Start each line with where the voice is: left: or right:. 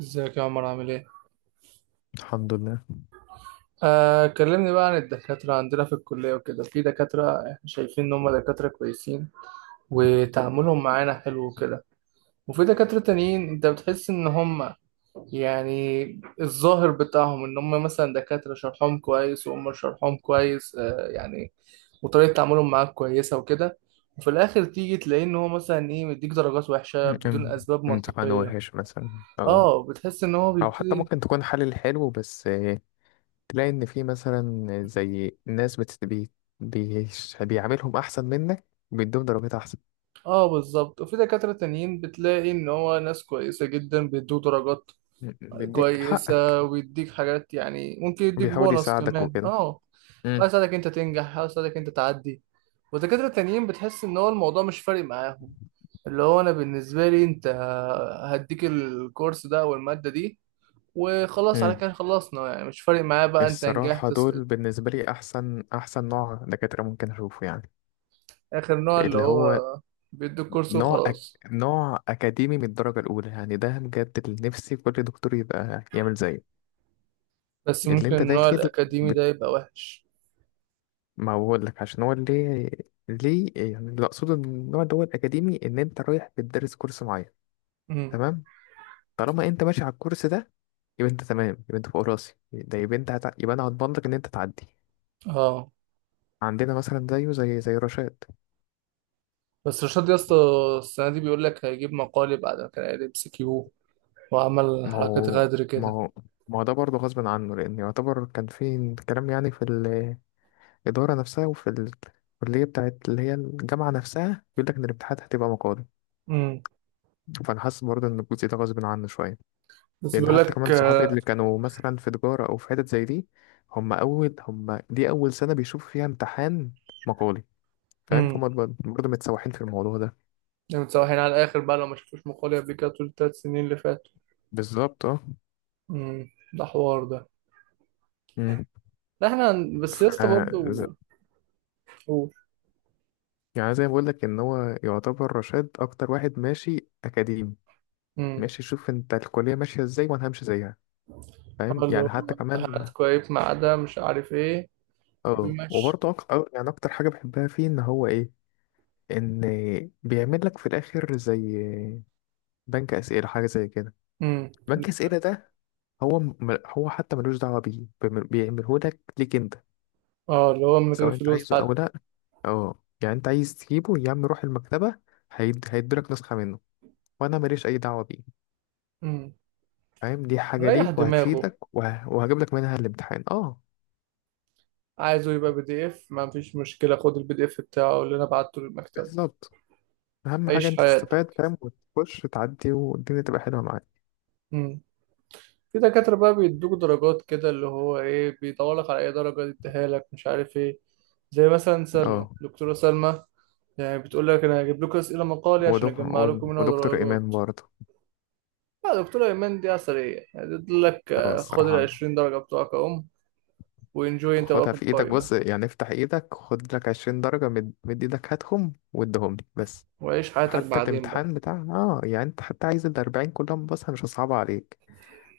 right: ازيك يا عمر؟ عامل ايه؟
left: الحمد لله.
right: آه، كلمني بقى عن الدكاترة عندنا في الكلية وكده. في دكاترة احنا شايفين ان هم دكاترة كويسين وتعاملهم معانا حلو وكده، وفي دكاترة تانيين انت بتحس ان هم يعني الظاهر بتاعهم ان هم مثلا دكاترة شرحهم كويس، وهم شرحهم كويس وطريقة تعاملهم معاك كويسة وكده، وفي الاخر تيجي تلاقيه ان هو مثلا ايه، مديك درجات وحشة بدون
left: ام-
right: اسباب
left: امتحان
right: منطقية.
left: وحش مثلا. اه،
right: اه، بتحس ان هو
left: او حتى
right: بيبتدي.
left: ممكن تكون حل حلو بس تلاقي ان في مثلا زي ناس بيعاملهم احسن منك وبيدوهم درجات احسن.
right: اه بالظبط، وفي دكاترة تانيين بتلاقي ان هو ناس كويسة جدا، بيدوه درجات
left: بيديك حقك.
right: كويسة ويديك حاجات، يعني ممكن يديك
left: بيحاول
right: بونص
left: يساعدك
right: كمان.
left: وكده.
right: اه، حاجة
left: امم
right: يساعدك انت تنجح، حاجة يساعدك انت تعدي. ودكاترة تانيين بتحس ان هو الموضوع مش فارق معاهم، اللي هو انا بالنسبة لي انت هديك الكورس ده او المادة دي وخلاص، على
left: امم.
right: كده خلصنا، يعني مش فارق معايا بقى انت
left: الصراحة
right: نجحت سقطت.
left: دول بالنسبة لي احسن احسن نوع دكاترة ممكن اشوفه يعني.
right: اخر نوع اللي
left: اللي
right: هو
left: هو
right: بيدوك كورس
left: نوع أك...
right: وخلاص.
left: نوع أكاديمي من الدرجة الأولى، يعني ده بجد اللي نفسي كل دكتور يبقى يعمل زيه.
right: بس
left: اللي
right: ممكن
left: أنت
right: النوع
left: داخل،
right: الاكاديمي
left: بت...
right: ده يبقى وحش.
left: ما بقول لك عشان هو اللي ليه، يعني اللي أقصده من النوع اللي هو الأكاديمي إن أنت رايح بتدرس كورس معين،
right: مم.
left: تمام؟ طالما أنت ماشي على الكورس ده يبقى أنت تمام، يبقى أنت فوق راسي، ده يبقى يبقى أنا هضمن لك إن أنت تعدي.
right: اه،
left: عندنا مثلا زيه، زي رشاد.
right: بس رشاد يا اسطى السنة دي بيقول لك هيجيب مقالي بعد ما كان قاعد ام كيو وعمل
left: ما
right: حركات
left: هو
right: غدر
left: ما
right: كده.
left: هو ما هو ده برضه غصب عنه، لأن يعتبر كان في كلام يعني في الإدارة نفسها وفي الكلية بتاعت اللي هي الجامعة نفسها بيقول لك إن الامتحانات هتبقى مقالي.
right: امم.
left: فأنا حاسس برضه إن الجزء ده غصب عنه شوية،
right: بس
left: لأن
right: بيقول
left: حتى
right: لك
left: كمان صحابي
right: آه.
left: اللي كانوا مثلا في تجارة أو في حتت زي دي، هم أول هم دي أول سنة بيشوفوا فيها امتحان مقالي. فاهم؟ فهم
right: امم.
left: برضه متسوحين في الموضوع ده.
right: يعني متسوحين على الآخر بقى لو ما شافوش مقالي قبل كده طول الثلاث سنين اللي فاتوا.
left: بالظبط اه.
right: امم. ده حوار ده.
left: مم.
right: لا احنا
left: ف
right: بس يا اسطى
left: ز-
right: برضه. قول.
left: يعني زي ما بقول لك إن هو يعتبر رشاد أكتر واحد ماشي أكاديمي.
right: امم.
left: ماشي، شوف أنت الكلية ماشية إزاي وأنا همشي زيها.
right: اه
left: فاهم
right: اللي
left: يعني؟
right: هو
left: حتى
right: امتحانات
left: كمان
right: كويس، ما عدا مش عارف ايه.
left: اه.
right: بيمشي.
left: وبرضه أك... أه، يعني اكتر حاجه بحبها فيه ان هو ايه، ان بيعمل لك في الاخر زي بنك اسئله، حاجه زي كده.
right: امم.
left: بنك اسئله ده هو حتى ملوش دعوه بيه، بيعمله لك، ليك انت
right: اه، اللي هو من غير
left: سواء انت
right: فلوس
left: عايزه او
right: حتى.
left: لا. اه يعني انت عايز تجيبه، يا عم روح المكتبه هيديلك نسخه منه وانا ماليش اي دعوه بيه.
right: امم.
left: فاهم؟ دي حاجه
right: ريح
left: ليك
right: دماغه،
left: وهتفيدك وهجيب لك منها الامتحان اه.
right: عايزه يبقى بي دي اف، ما فيش مشكلة، خد البي دي اف بتاعه اللي انا بعته للمكتبة.
left: بالظبط. اهم حاجه
right: عيش
left: انت
right: حياتك.
left: تستفاد. فاهم؟ وتخش تعدي والدنيا تبقى حلوه معاك.
right: امم. في دكاترة بقى بيدوك درجات كده، اللي هو ايه، بيدور لك على اي درجة يديها لك، مش عارف ايه. زي مثلا سلمى،
left: اه.
right: دكتورة سلمى، يعني بتقول لك انا هجيب لكم اسئلة مقالي عشان
left: ودك...
right: اجمع لكم منها
left: ودكتور إيمان
right: درجات.
left: برضه.
right: لا دكتورة ايمان دي عسلية، يعني تقول لك
left: هو
right: آه، خد ال
left: الصراحة
right: 20 درجة بتوعك اهم، وانجوي انت بقى
left: خدها
right: في
left: في إيدك،
right: الفاينل.
left: بص يعني افتح إيدك خد لك 20 درجة، مد إيدك هاتهم واديهم لي بس.
right: وعيش حياتك
left: حتى
right: بعدين بقى،
left: الامتحان بتاع يعني أنت حتى عايز الـ40 كلهم، بص أنا مش هصعبها عليك،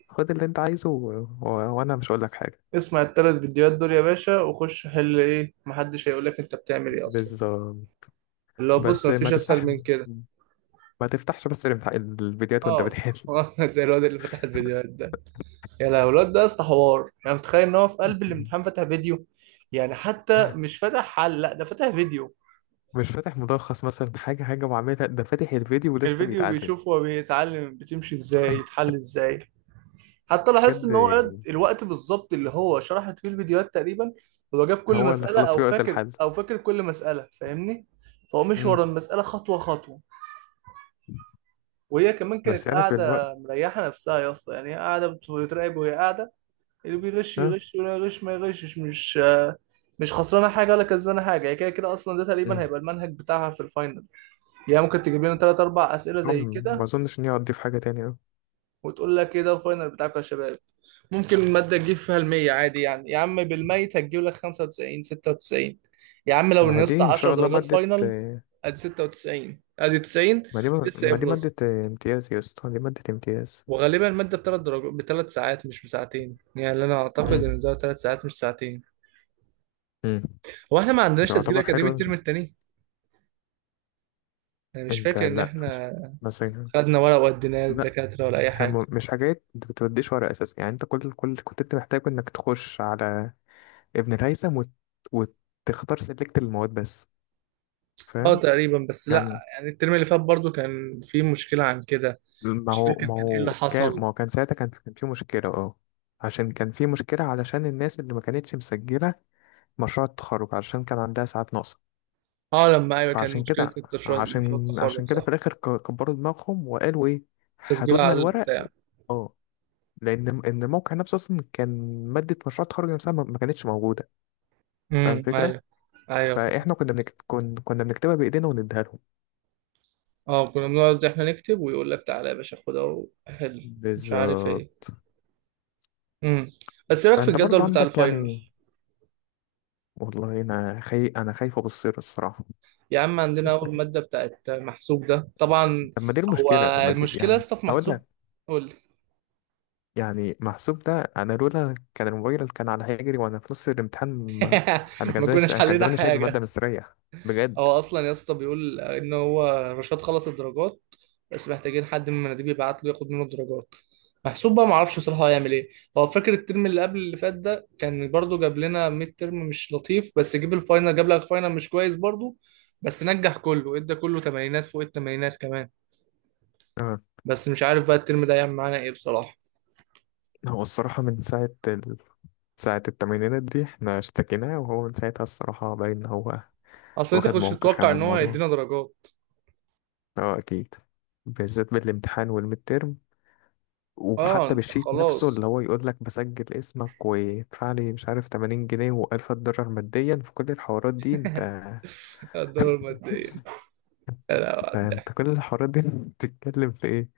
left: خد اللي أنت عايزه و... وأنا مش هقول لك حاجة.
right: اسمع التلات فيديوهات دول يا باشا وخش حل ايه، محدش هيقول لك انت بتعمل ايه اصلا.
left: بالظبط.
right: اللي هو بص،
left: بس
right: مفيش اسهل من كده.
left: ما تفتحش بس الامتحان الفيديوهات وأنت
right: اه.
left: بتحل.
right: زي الواد اللي فتح الفيديوهات ده. يا لهوي الواد ده يا اسطى حوار! يعني متخيل ان هو في قلب الامتحان فتح فيديو؟ يعني حتى مش فاتح حل، لا ده فاتح فيديو،
left: مش فاتح ملخص مثلا، حاجة حاجة وعاملها، ده فاتح الفيديو ولسه
right: الفيديو
left: بيتعلم.
right: بيشوف هو بيتعلم بتمشي ازاي يتحل ازاي. حتى لاحظت
left: بجد؟
right: ان هو الوقت بالظبط اللي هو شرحت فيه الفيديوهات تقريبا هو جاب كل
left: هو اللي
right: مسألة.
left: خلص
right: او
left: في وقت
right: فاكر
left: الحل.
right: او فاكر كل مسألة، فاهمني؟ فهو مش ورا المسألة خطوة خطوة. وهي كمان كانت
left: بس يعني في
right: قاعدة
left: الوقت.
right: مريحة نفسها يا اسطى، يعني هي قاعدة بتراقب، وهي قاعدة اللي بيغش
left: اه.
right: يغش ولا يغش ما يغشش، مش خسرانه حاجه ولا كسبانه حاجه، هي كده كده. اصلا ده تقريبا
left: مم.
right: هيبقى المنهج بتاعها في الفاينل، يعني ممكن تجيب لنا ثلاث اربع اسئله زي
left: أم- ما
right: كده،
left: اظنش ان هي هتضيف حاجه تانية أوي.
right: وتقول لك ايه ده الفاينل بتاعكم يا شباب؟ ممكن الماده تجيب فيها المية عادي، يعني يا عم بالميت هتجيب لك 95 96. يا عم لو
left: ما هي
right: نقصت
left: دي ان
right: 10
left: شاء الله
right: درجات
left: ماده
right: فاينل، ادي 96، ادي 90،
left: ما دي
right: لسه ايه
left: ماده
right: بلس.
left: امتياز يا اسطى، دي ماده امتياز.
right: وغالبا الماده بثلاث درجات، بثلاث ساعات مش بساعتين، يعني انا اعتقد
left: مم.
right: ان ده ثلاث ساعات مش ساعتين.
left: مم.
right: هو احنا ما عندناش تسجيل
left: يعتبر
right: اكاديمي
left: حلو.
right: الترم التاني؟ انا مش
left: انت
right: فاكر ان
left: لا.
right: احنا
left: مثلا
right: خدنا ورق وديناه
left: لا،
right: للدكاتره ولا اي
left: احنا
right: حاجه.
left: مش حاجات انت بتوديش ورق اساسا، يعني انت كل كنت انت محتاج انك تخش على ابن الهيثم وتختار سلكت المواد بس.
right: اه
left: فاهم
right: تقريبا، بس لا،
left: يعني.
right: يعني الترم اللي فات برضو كان في مشكله عن كده،
left: ما
right: مش
left: هو
right: فاكر
left: ما
right: كان ايه اللي
left: هو كان
right: حصل.
left: ما هو كان ساعتها كان في مشكلة اه. عشان كان في مشكلة علشان الناس اللي ما كانتش مسجلة مشروع التخرج علشان كان عندها ساعات ناقصة.
right: اه لما، ايوه، كان
left: فعشان
right: مشكله
left: كده
right: التشريع، مشروع
left: عشان
right: التخرج،
left: عشان كده
right: صح؟
left: في الآخر كبروا دماغهم وقالوا إيه، هاتوا
right: تسجيل
left: لنا
right: على
left: الورق.
right: البتاع.
left: اه لأن إن الموقع نفسه أصلا كان مادة مشروع التخرج نفسها ما كانتش موجودة. فاهم
right: امم،
left: الفكرة؟
right: ايوه. ايوه فاهم.
left: فإحنا كنا بنكتبها بإيدينا ونديها لهم.
right: اه كنا بنقعد احنا نكتب، ويقول لك تعالى يا باشا خدها وحل، مش عارف ايه.
left: بالظبط.
right: امم. بس ايه رايك في
left: فأنت برضو
right: الجدول بتاع
left: عندك
right: الفاينل؟
left: يعني. والله أنا أنا خايف أبصر الصراحة.
right: يا عم عندنا اول ماده بتاعت محسوب ده طبعا.
left: طب ما دي
right: هو
left: المشكلة، ما دي
right: المشكله يا
left: يعني.
right: اسطى في
left: هقول
right: محسوب.
left: لك.
right: قول.
left: يعني محسوب ده أنا لولا كان الموبايل كان على هيجري وأنا في نص الامتحان أنا كان
right: ما
left: زمان،
right: كناش
left: أنا كان
right: حلينا
left: زماني شايل المادة
right: حاجة.
left: مستريح. بجد.
right: هو أصلا يا اسطى بيقول إن هو رشاد خلص الدرجات، بس محتاجين حد من المناديب يبعت له ياخد منه الدرجات. محسوب بقى معرفش بصراحة هو هيعمل إيه. هو فاكر الترم اللي قبل اللي فات ده كان برضه جاب لنا ميد ترم مش لطيف، بس جيب الفاينل جاب لك فاينل مش كويس برضه، بس نجح كله، ادى كله تمانينات، فوق التمانينات كمان.
left: آه،
right: بس مش عارف بقى الترم ده هيعمل معانا إيه بصراحة.
left: هو الصراحة من ساعة ساعة التمرينات دي احنا اشتكيناه، وهو من ساعتها الصراحة باين إن هو
right: أصل أنت
left: واخد
right: كنتش
left: موقف
right: تتوقع
left: يعني
right: إن هو
left: الموضوع.
right: هيدينا درجات.
left: اه أكيد. بالذات بالامتحان والميد تيرم،
right: أه
left: وحتى
right: أنت
left: بالشيت نفسه اللي
right: خلاص.
left: هو يقول لك بسجل اسمك ويدفع لي، مش عارف 80 جنيه و1000 دولار، ماديا في كل الحوارات دي انت.
right: الدورة المادية. لا لا، وقع
left: فانت كل الحوارات دي بتتكلم في ايه.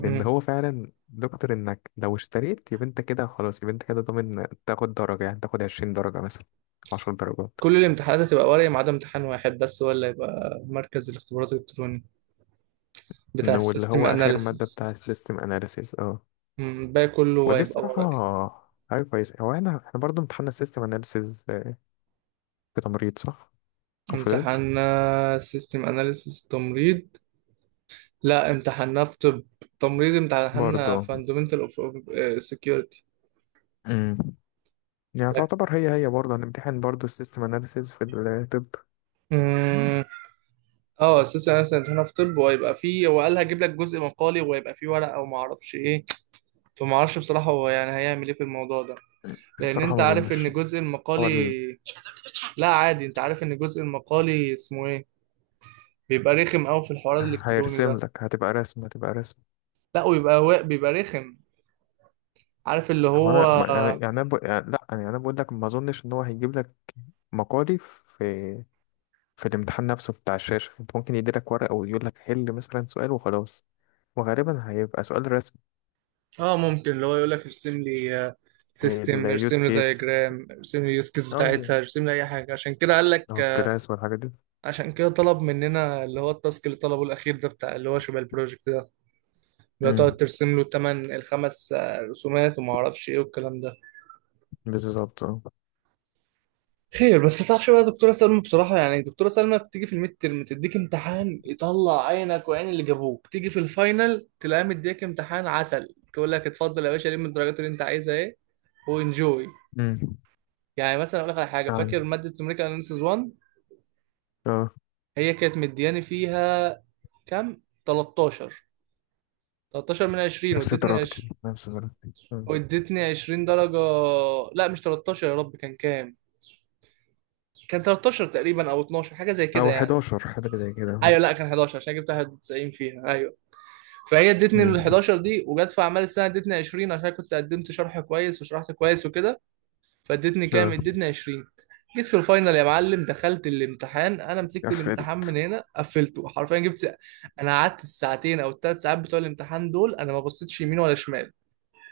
left: لان هو فعلا دكتور انك لو اشتريت يبقى انت كده خلاص، يبقى انت كده ضامن تاخد درجة، يعني تاخد 20 درجة مثلا، 10 درجات.
right: كل الامتحانات هتبقى ورقي ما عدا امتحان واحد بس، هو اللي هيبقى مركز الاختبارات الالكتروني، بتاع
left: واللي
right: السيستم
left: هو اخر مادة
right: اناليسيس.
left: بتاع السيستم اناليسيز اه.
right: الباقي كله
left: ودي
right: هيبقى ورقي.
left: الصراحة حاجة كويسة. هو انا احنا برضه امتحنا السيستم اناليسيز في تمريض صح؟ او في طب؟
right: امتحاننا سيستم اناليسيس تمريض. لا امتحاننا في طب. تمريض امتحاننا
left: برضه.
right: فاندمنتال اوف سكيورتي.
left: امم. يعني
right: لك.
left: تعتبر هي برضه هنمتحن برضه السيستم اناليسيز في الطب.
right: مم. اه اساسا انا امتحاننا في طب، وهيبقى فيه، هو قال هجيب لك جزء مقالي، وهيبقى فيه ورقه وما اعرفش ايه. فما اعرفش بصراحه هو يعني هيعمل ايه في الموضوع ده، لان
left: الصراحة
right: انت
left: ما
right: عارف
left: اظنش.
right: ان جزء المقالي.
left: هو
right: لا عادي، انت عارف ان الجزء المقالي اسمه ايه، بيبقى رخم قوي في الحوار الالكتروني
left: هيرسم
right: ده.
left: لك، هتبقى رسم هتبقى رسم.
right: لا ويبقى بيبقى رخم، عارف اللي
left: هو
right: هو.
left: انا يعني انا بقول يعني لا، يعني انا بقول لك ما اظنش ان هو هيجيب لك مقالي في في الامتحان نفسه بتاع الشاشه. انت ممكن يديلك ورقه ويقول لك حل مثلا سؤال وخلاص، وغالبا هيبقى سؤال رسم.
right: اه، ممكن اللي هو يقول لك ارسم لي سيستم،
left: اليوز
right: ارسم لي
left: كيس
right: دايجرام، ارسم لي يوز كيس
left: اه.
right: بتاعتها، ارسم لي اي حاجه. عشان كده قال لك
left: اه
right: آه.
left: الكلاس والحاجات دي.
right: عشان كده طلب مننا اللي هو التاسك اللي طلبه الاخير ده بتاع اللي هو شبه البروجكت ده، اللي هو
left: امم.
right: تقعد ترسم له تمن الخمس رسومات وما اعرفش ايه والكلام ده.
left: بالظبط اه.
right: خير. بس تعرفش بقى دكتورة سلمى بصراحة، يعني دكتورة سلمى بتيجي في الميد ترم تديك امتحان يطلع عينك وعين اللي جابوك، تيجي في الفاينل تلاقيها مديك امتحان عسل، تقول لك اتفضل يا باشا لم الدرجات اللي انت عايزها ايه، وانجوي.
left: امم.
right: يعني مثلا اقول لك على حاجة،
left: يعني
right: فاكر مادة نوميريكال اناليسيس 1؟
left: اه
right: هي كانت مدياني فيها كام، 13؟ 13 من 20،
left: نفس
right: وادتني
left: درجتي
right: 20.
left: نفس درجتي أمم.
right: وادتني 20 درجة. لا مش 13، يا رب كان كام، كان 13 تقريبا او 12 حاجة زي كده
left: او
right: يعني.
left: 11 حاجه زي
right: ايوه
left: كده.
right: لا كان 11 عشان جبت 91 فيها، ايوه. فهي ادتني ال
left: امم.
right: 11 دي، وجت في اعمال السنه ادتني 20، عشان كنت قدمت شرح كويس وشرحت كويس وكده. فادتني كام،
left: اه
right: ادتني 20. جيت في الفاينل يا معلم دخلت الامتحان، انا مسكت الامتحان
left: قفلت.
right: من هنا قفلته حرفيا، جبت انا قعدت الساعتين او الثلاث ساعات بتوع الامتحان دول انا ما بصيتش يمين ولا شمال،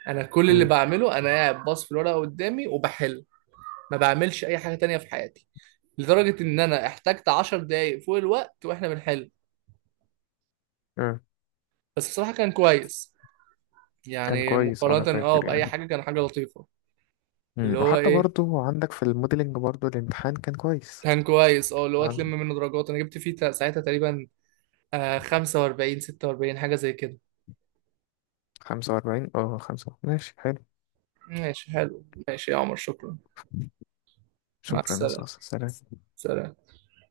right: انا كل اللي
left: امم.
right: بعمله انا قاعد باص في الورقه قدامي وبحل، ما بعملش اي حاجه تانية في حياتي. لدرجه ان انا احتجت 10 دقايق فوق الوقت واحنا بنحل. بس بصراحه كان كويس،
left: كان
right: يعني
left: كويس انا
right: مقارنة اه
left: فاكر
right: بأي
left: يعني.
right: حاجة كان حاجة لطيفة.
left: مم.
right: اللي هو
left: وحتى
right: ايه،
left: برضو عندك في الموديلنج برضو الامتحان كان كويس.
right: كان كويس، اه اللي هو تلم
left: نعم.
right: منه درجات، انا جبت فيه ساعتها تقريبا آه 45 46 حاجة زي كده.
left: 45 اه، خمسة ماشي حلو.
right: ماشي حلو، ماشي يا عمر، شكرا. مع
left: شكرا يا أستاذ.
right: السلامة.
left: سلام.
right: سلام.